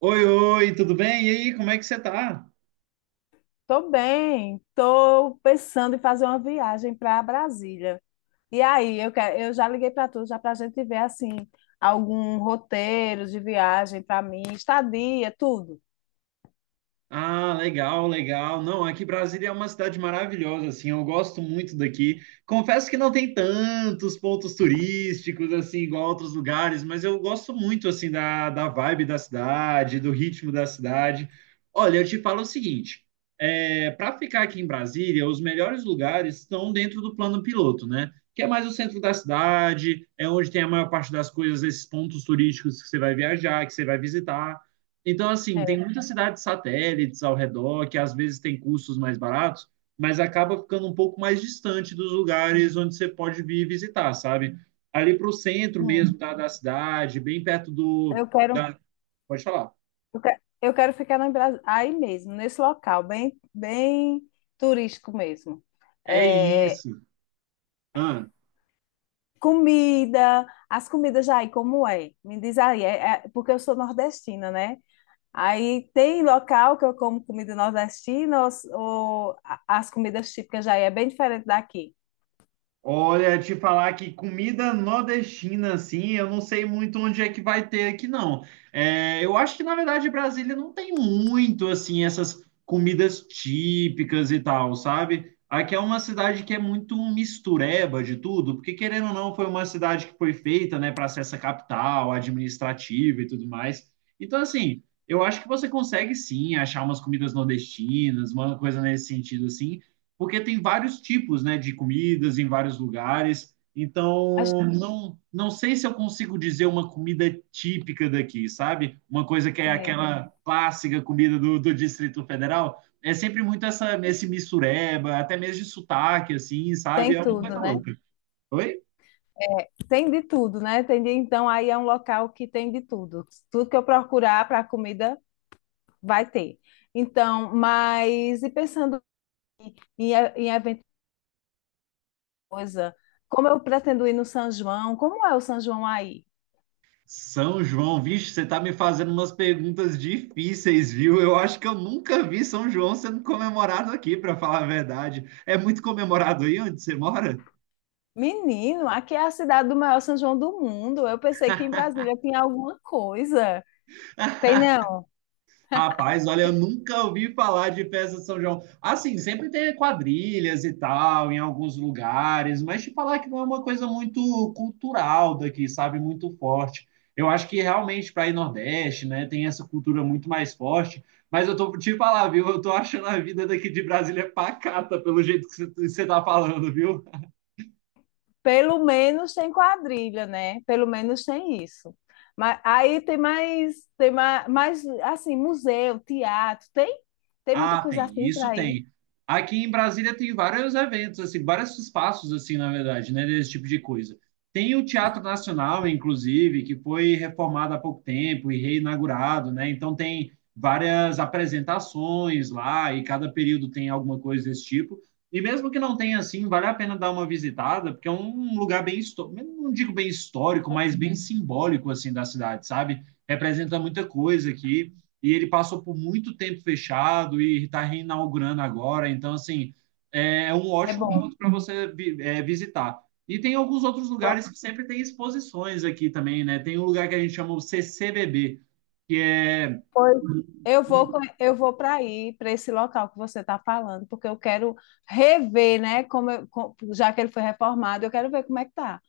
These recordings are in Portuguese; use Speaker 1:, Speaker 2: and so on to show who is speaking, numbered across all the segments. Speaker 1: Oi, oi, tudo bem? E aí, como é que você tá?
Speaker 2: Tô bem, tô pensando em fazer uma viagem para Brasília. E aí, eu já liguei para tu, já para a gente ver assim algum roteiro de viagem para mim, estadia, tudo.
Speaker 1: Ah, legal, legal. Não, aqui Brasília é uma cidade maravilhosa, assim, eu gosto muito daqui. Confesso que não tem tantos pontos turísticos, assim, igual outros lugares, mas eu gosto muito, assim, da vibe da cidade, do ritmo da cidade. Olha, eu te falo o seguinte, para ficar aqui em Brasília, os melhores lugares estão dentro do plano piloto, né? Que é mais o centro da cidade, é onde tem a maior parte das coisas, esses pontos turísticos que você vai viajar, que você vai visitar. Então, assim, tem
Speaker 2: É,
Speaker 1: muitas cidades satélites ao redor que às vezes tem custos mais baratos, mas acaba ficando um pouco mais distante dos lugares onde você pode vir visitar, sabe? Ali para o centro
Speaker 2: hum.
Speaker 1: mesmo da cidade, bem perto do.
Speaker 2: eu quero,
Speaker 1: Da... Pode falar.
Speaker 2: eu quero ficar no aí mesmo, nesse local, bem turístico mesmo.
Speaker 1: É
Speaker 2: É,
Speaker 1: isso. Ah.
Speaker 2: comida, as comidas aí, como é? Me diz aí, porque eu sou nordestina, né? Aí tem local que eu como comida nordestina, ou, as comidas típicas já é bem diferente daqui.
Speaker 1: Olha, te falar que comida nordestina, assim, eu não sei muito onde é que vai ter aqui, não. É, eu acho que, na verdade, Brasília não tem muito, assim, essas comidas típicas e tal, sabe? Aqui é uma cidade que é muito mistureba de tudo, porque, querendo ou não, foi uma cidade que foi feita, né, para ser essa capital administrativa e tudo mais. Então, assim, eu acho que você consegue, sim, achar umas comidas nordestinas, uma coisa nesse sentido, assim porque tem vários tipos, né, de comidas em vários lugares.
Speaker 2: A gente
Speaker 1: Então, não sei se eu consigo dizer uma comida típica daqui, sabe? Uma coisa que é aquela clássica comida do Distrito Federal. É sempre muito essa, esse mistureba, até mesmo de sotaque, assim, sabe?
Speaker 2: tem
Speaker 1: É uma
Speaker 2: tudo,
Speaker 1: coisa
Speaker 2: né?
Speaker 1: louca. Oi?
Speaker 2: Tem de tudo, né? Tem de, então aí é um local que tem de tudo. Tudo que eu procurar para comida vai ter. Então, mas e pensando em, em evento coisa, como eu pretendo ir no São João, como é o São João aí?
Speaker 1: São João, vixe, você tá me fazendo umas perguntas difíceis, viu? Eu acho que eu nunca vi São João sendo comemorado aqui, para falar a verdade. É muito comemorado aí onde você mora?
Speaker 2: Menino, aqui é a cidade do maior São João do mundo. Eu pensei que em Brasília tinha alguma coisa. Tem não?
Speaker 1: Rapaz, olha, eu nunca ouvi falar de festa de São João. Assim, sempre tem quadrilhas e tal, em alguns lugares, mas te falar que não é uma coisa muito cultural daqui, sabe? Muito forte. Eu acho que realmente para ir Nordeste, né, tem essa cultura muito mais forte. Mas eu tô te falar, viu? Eu tô achando a vida daqui de Brasília pacata, pelo jeito que você tá falando, viu?
Speaker 2: Pelo menos tem quadrilha, né? Pelo menos tem isso. Mas aí mais assim, museu, teatro, tem, tem muita
Speaker 1: Ah,
Speaker 2: coisa
Speaker 1: tem,
Speaker 2: assim
Speaker 1: isso
Speaker 2: para ir.
Speaker 1: tem. Aqui em Brasília tem vários eventos, assim, vários espaços, assim, na verdade, né, desse tipo de coisa. Tem o Teatro Nacional, inclusive, que foi reformado há pouco tempo e reinaugurado, né? Então tem várias apresentações lá e cada período tem alguma coisa desse tipo. E mesmo que não tenha assim, vale a pena dar uma visitada, porque é um lugar bem, não digo bem histórico, mas bem simbólico assim da cidade, sabe? Representa muita coisa aqui e ele passou por muito tempo fechado e está reinaugurando agora. Então, assim, é um
Speaker 2: É
Speaker 1: ótimo
Speaker 2: bom.
Speaker 1: ponto para você visitar. E tem alguns outros
Speaker 2: Pronto.
Speaker 1: lugares que sempre tem exposições aqui também, né? Tem um lugar que a gente chama o CCBB, que é
Speaker 2: Pois eu vou,
Speaker 1: um.
Speaker 2: eu vou para aí, para esse local que você está falando, porque eu quero rever, né? Como já que ele foi reformado, eu quero ver como é que tá.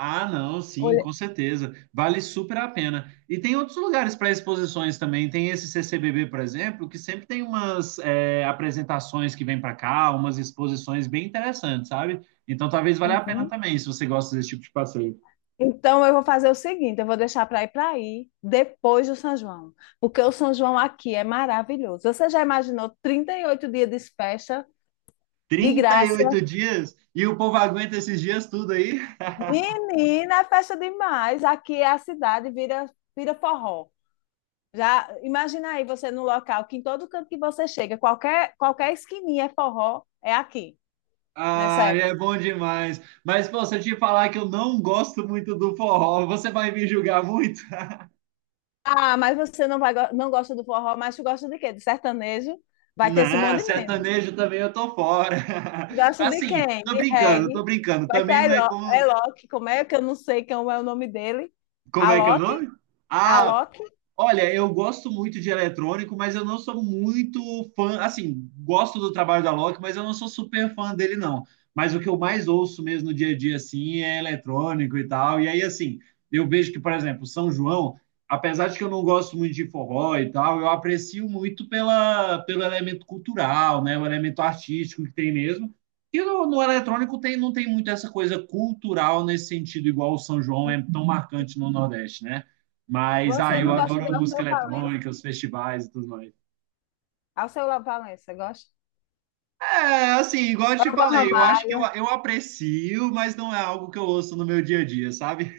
Speaker 1: Ah, não, sim,
Speaker 2: Olha,
Speaker 1: com certeza. Vale super a pena. E tem outros lugares para exposições também. Tem esse CCBB, por exemplo, que sempre tem umas apresentações que vêm para cá, umas exposições bem interessantes, sabe? Então talvez valha a pena
Speaker 2: uhum.
Speaker 1: também, se você gosta desse tipo de passeio.
Speaker 2: Então, eu vou fazer o seguinte, eu vou deixar para ir para aí depois do São João, porque o São João aqui é maravilhoso. Você já imaginou 38 dias de festa de
Speaker 1: Trinta e
Speaker 2: graça?
Speaker 1: oito dias e o povo aguenta esses dias tudo aí?
Speaker 2: Menina, é festa demais. Aqui é vira forró. Já imagina aí você num local que em todo canto que você chega, qualquer esquininha é forró, é aqui, nessa
Speaker 1: Ah,
Speaker 2: época.
Speaker 1: é bom demais. Mas, pô, se eu te falar que eu não gosto muito do forró, você vai me julgar muito?
Speaker 2: Ah, mas você não vai não gosta do forró, mas tu gosta de quê? De sertanejo? Vai ter
Speaker 1: Não,
Speaker 2: Simone de
Speaker 1: sertanejo também eu tô fora.
Speaker 2: gosta de
Speaker 1: Assim,
Speaker 2: quem?
Speaker 1: tô
Speaker 2: De
Speaker 1: brincando, tô
Speaker 2: reggae.
Speaker 1: brincando.
Speaker 2: Vai ter
Speaker 1: Também
Speaker 2: a
Speaker 1: não é como.
Speaker 2: Alok, como é que eu não sei como é o nome dele?
Speaker 1: Como é que é o
Speaker 2: Alok?
Speaker 1: nome? Ah,
Speaker 2: Alok?
Speaker 1: olha, eu gosto muito de eletrônico, mas eu não sou muito fã. Assim, gosto do trabalho da Loki, mas eu não sou super fã dele, não. Mas o que eu mais ouço mesmo no dia a dia, assim, é eletrônico e tal. E aí, assim, eu vejo que, por exemplo, São João, apesar de que eu não gosto muito de forró e tal, eu aprecio muito pelo elemento cultural, né? O elemento artístico que tem mesmo. E no eletrônico tem, não tem muito essa coisa cultural nesse sentido, igual o São João é tão marcante no Nordeste, né? Mas, ah,
Speaker 2: Você
Speaker 1: eu
Speaker 2: não gosta de
Speaker 1: adoro música
Speaker 2: Alceu Valença?
Speaker 1: eletrônica, os festivais e tudo mais.
Speaker 2: Alceu Valença, gosta?
Speaker 1: É, assim, igual eu te
Speaker 2: Alba
Speaker 1: falei, eu acho que
Speaker 2: Ramalho.
Speaker 1: eu aprecio, mas não é algo que eu ouço no meu dia a dia, sabe?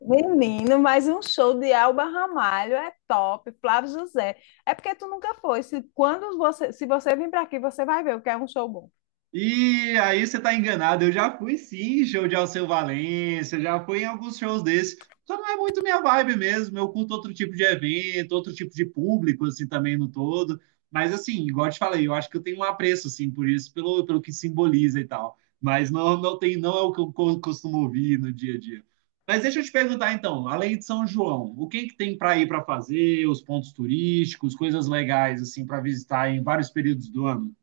Speaker 2: Menino, mas um show de Alba Ramalho é top. Flávio José. É porque tu nunca foi. Se, quando você, se você vir para aqui, você vai ver o que é um show bom.
Speaker 1: E aí você tá enganado. Eu já fui sim, em show de Alceu Valença, já fui em alguns shows desses. Só não é muito minha vibe mesmo. Eu curto outro tipo de evento, outro tipo de público, assim, também no todo. Mas assim, igual eu te falei, eu acho que eu tenho um apreço, assim, por isso, pelo que simboliza e tal. Mas não, não tem, não é o que eu costumo ouvir no dia a dia. Mas deixa eu te perguntar então, além de São João, o que que tem para ir para fazer, os pontos turísticos, coisas legais assim para visitar em vários períodos do ano?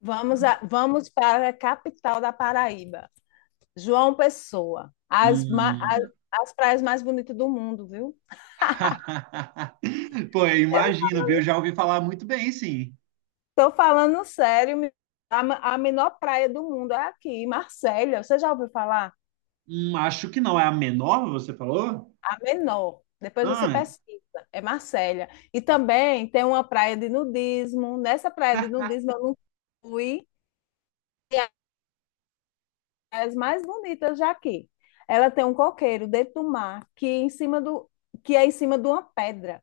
Speaker 2: Vamos, vamos para a capital da Paraíba. João Pessoa.
Speaker 1: Hum.
Speaker 2: As praias mais bonitas do mundo, viu?
Speaker 1: Pô, eu imagino, viu? Já ouvi falar muito bem, sim.
Speaker 2: Estou falando sério, a menor praia do mundo é aqui, Marsella. Você já ouviu falar?
Speaker 1: Acho que não é a menor, você falou?
Speaker 2: A menor. Depois você
Speaker 1: Ah,
Speaker 2: pesquisa. É Marsella. E também tem uma praia de nudismo. Nessa praia de nudismo eu não fui. E é as mais bonitas já aqui. Ela tem um coqueiro dentro do mar que é em cima do que é em cima de uma pedra.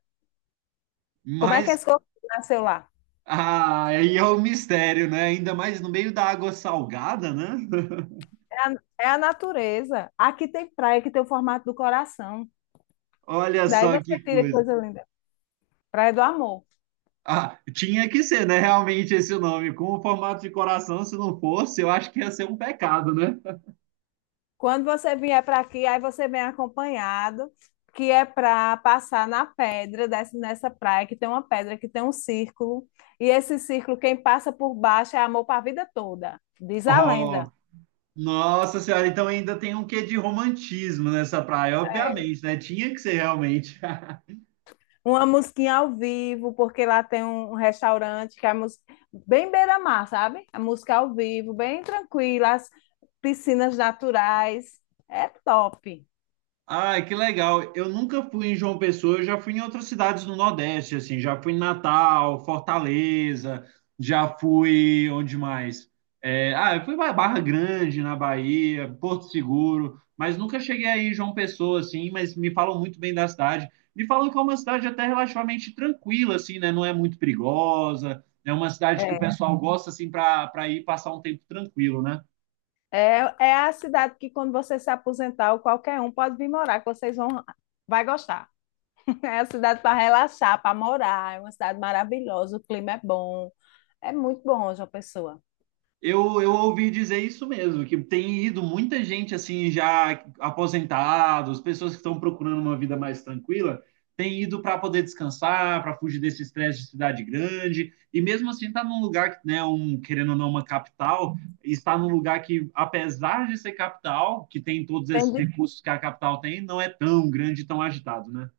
Speaker 2: Como é que
Speaker 1: mas
Speaker 2: esse coqueiro nasceu lá?
Speaker 1: ah, aí é o mistério, né? Ainda mais no meio da água salgada, né?
Speaker 2: É a, é a natureza. Aqui tem praia que tem o formato do coração.
Speaker 1: Olha
Speaker 2: Daí
Speaker 1: só
Speaker 2: você
Speaker 1: que
Speaker 2: tira que
Speaker 1: coisa.
Speaker 2: coisa linda. Praia do Amor.
Speaker 1: Ah, tinha que ser, né? Realmente esse nome. Com o formato de coração, se não fosse, eu acho que ia ser um pecado, né?
Speaker 2: Quando você vier para aqui, aí você vem acompanhado, que é para passar na pedra, dessa nessa praia, que tem uma pedra, que tem um círculo. E esse círculo, quem passa por baixo é amor para a vida toda, diz a
Speaker 1: Oh,
Speaker 2: lenda.
Speaker 1: nossa senhora, então ainda tem um quê de romantismo nessa praia,
Speaker 2: É.
Speaker 1: obviamente, né? Tinha que ser realmente.
Speaker 2: Uma musiquinha ao vivo, porque lá tem um restaurante que é bem beira-mar, sabe? A música ao vivo, bem tranquila, as piscinas naturais. É top.
Speaker 1: Ai, que legal. Eu nunca fui em João Pessoa, eu já fui em outras cidades no Nordeste, assim, já fui em Natal, Fortaleza, já fui onde mais? Eu fui para Barra Grande, na Bahia, Porto Seguro, mas nunca cheguei aí em João Pessoa, assim, mas me falam muito bem da cidade. Me falam que é uma cidade até relativamente tranquila, assim, né? Não é muito perigosa, é uma cidade que o pessoal gosta, assim, para ir passar um tempo tranquilo, né?
Speaker 2: É, é a cidade que, quando você se aposentar, ou qualquer um pode vir morar, que vocês vão, vai gostar. É a cidade para relaxar, para morar. É uma cidade maravilhosa, o clima é bom. É muito bom, João Pessoa.
Speaker 1: Eu ouvi dizer isso mesmo, que tem ido muita gente assim já aposentados, pessoas que estão procurando uma vida mais tranquila, tem ido para poder descansar, para fugir desse estresse de cidade grande, e mesmo assim está num lugar que, né, um, querendo ou não, uma capital, está num lugar que, apesar de ser capital, que tem todos
Speaker 2: Tem
Speaker 1: esses
Speaker 2: de
Speaker 1: recursos que a capital tem, não é tão grande e tão agitado, né?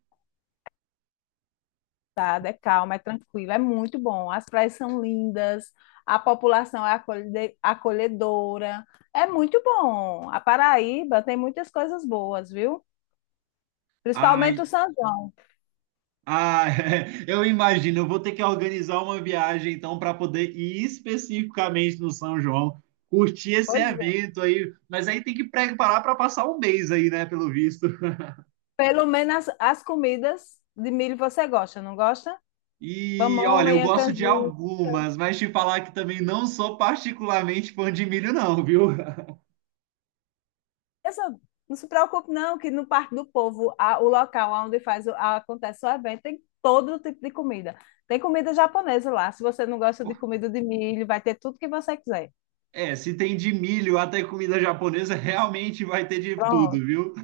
Speaker 2: tudo, é calma, é tranquilo, é muito bom. As praias são lindas, a população é acolhedora. É muito bom. A Paraíba tem muitas coisas boas, viu?
Speaker 1: Ai,
Speaker 2: Principalmente o São João.
Speaker 1: ah, eu imagino. Eu vou ter que organizar uma viagem então para poder ir especificamente no São João, curtir esse
Speaker 2: Pois é.
Speaker 1: evento aí. Mas aí tem que preparar para passar um mês aí, né? Pelo visto.
Speaker 2: Pelo menos as, as comidas de milho você gosta, não gosta?
Speaker 1: E olha, eu
Speaker 2: Pamonha,
Speaker 1: gosto de
Speaker 2: canjica.
Speaker 1: algumas, mas te falar que também não sou particularmente fã de milho, não, viu?
Speaker 2: Eu só- não se preocupe, não, que no Parque do Povo, a- o local onde faz o- acontece o evento, tem todo tipo de comida. Tem comida japonesa lá. Se você não gosta de comida de milho, vai ter tudo que você quiser.
Speaker 1: É, se tem de milho até comida japonesa, realmente vai ter de tudo,
Speaker 2: Pronto.
Speaker 1: viu?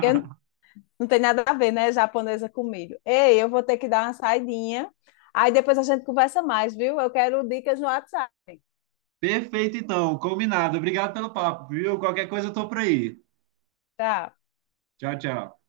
Speaker 2: Porque não tem nada a ver, né? Japonesa com milho. Ei, eu vou ter que dar uma saidinha. Aí depois a gente conversa mais, viu? Eu quero dicas no WhatsApp.
Speaker 1: Perfeito, então, combinado. Obrigado pelo papo, viu? Qualquer coisa eu tô por aí.
Speaker 2: Tá.
Speaker 1: Tchau, tchau.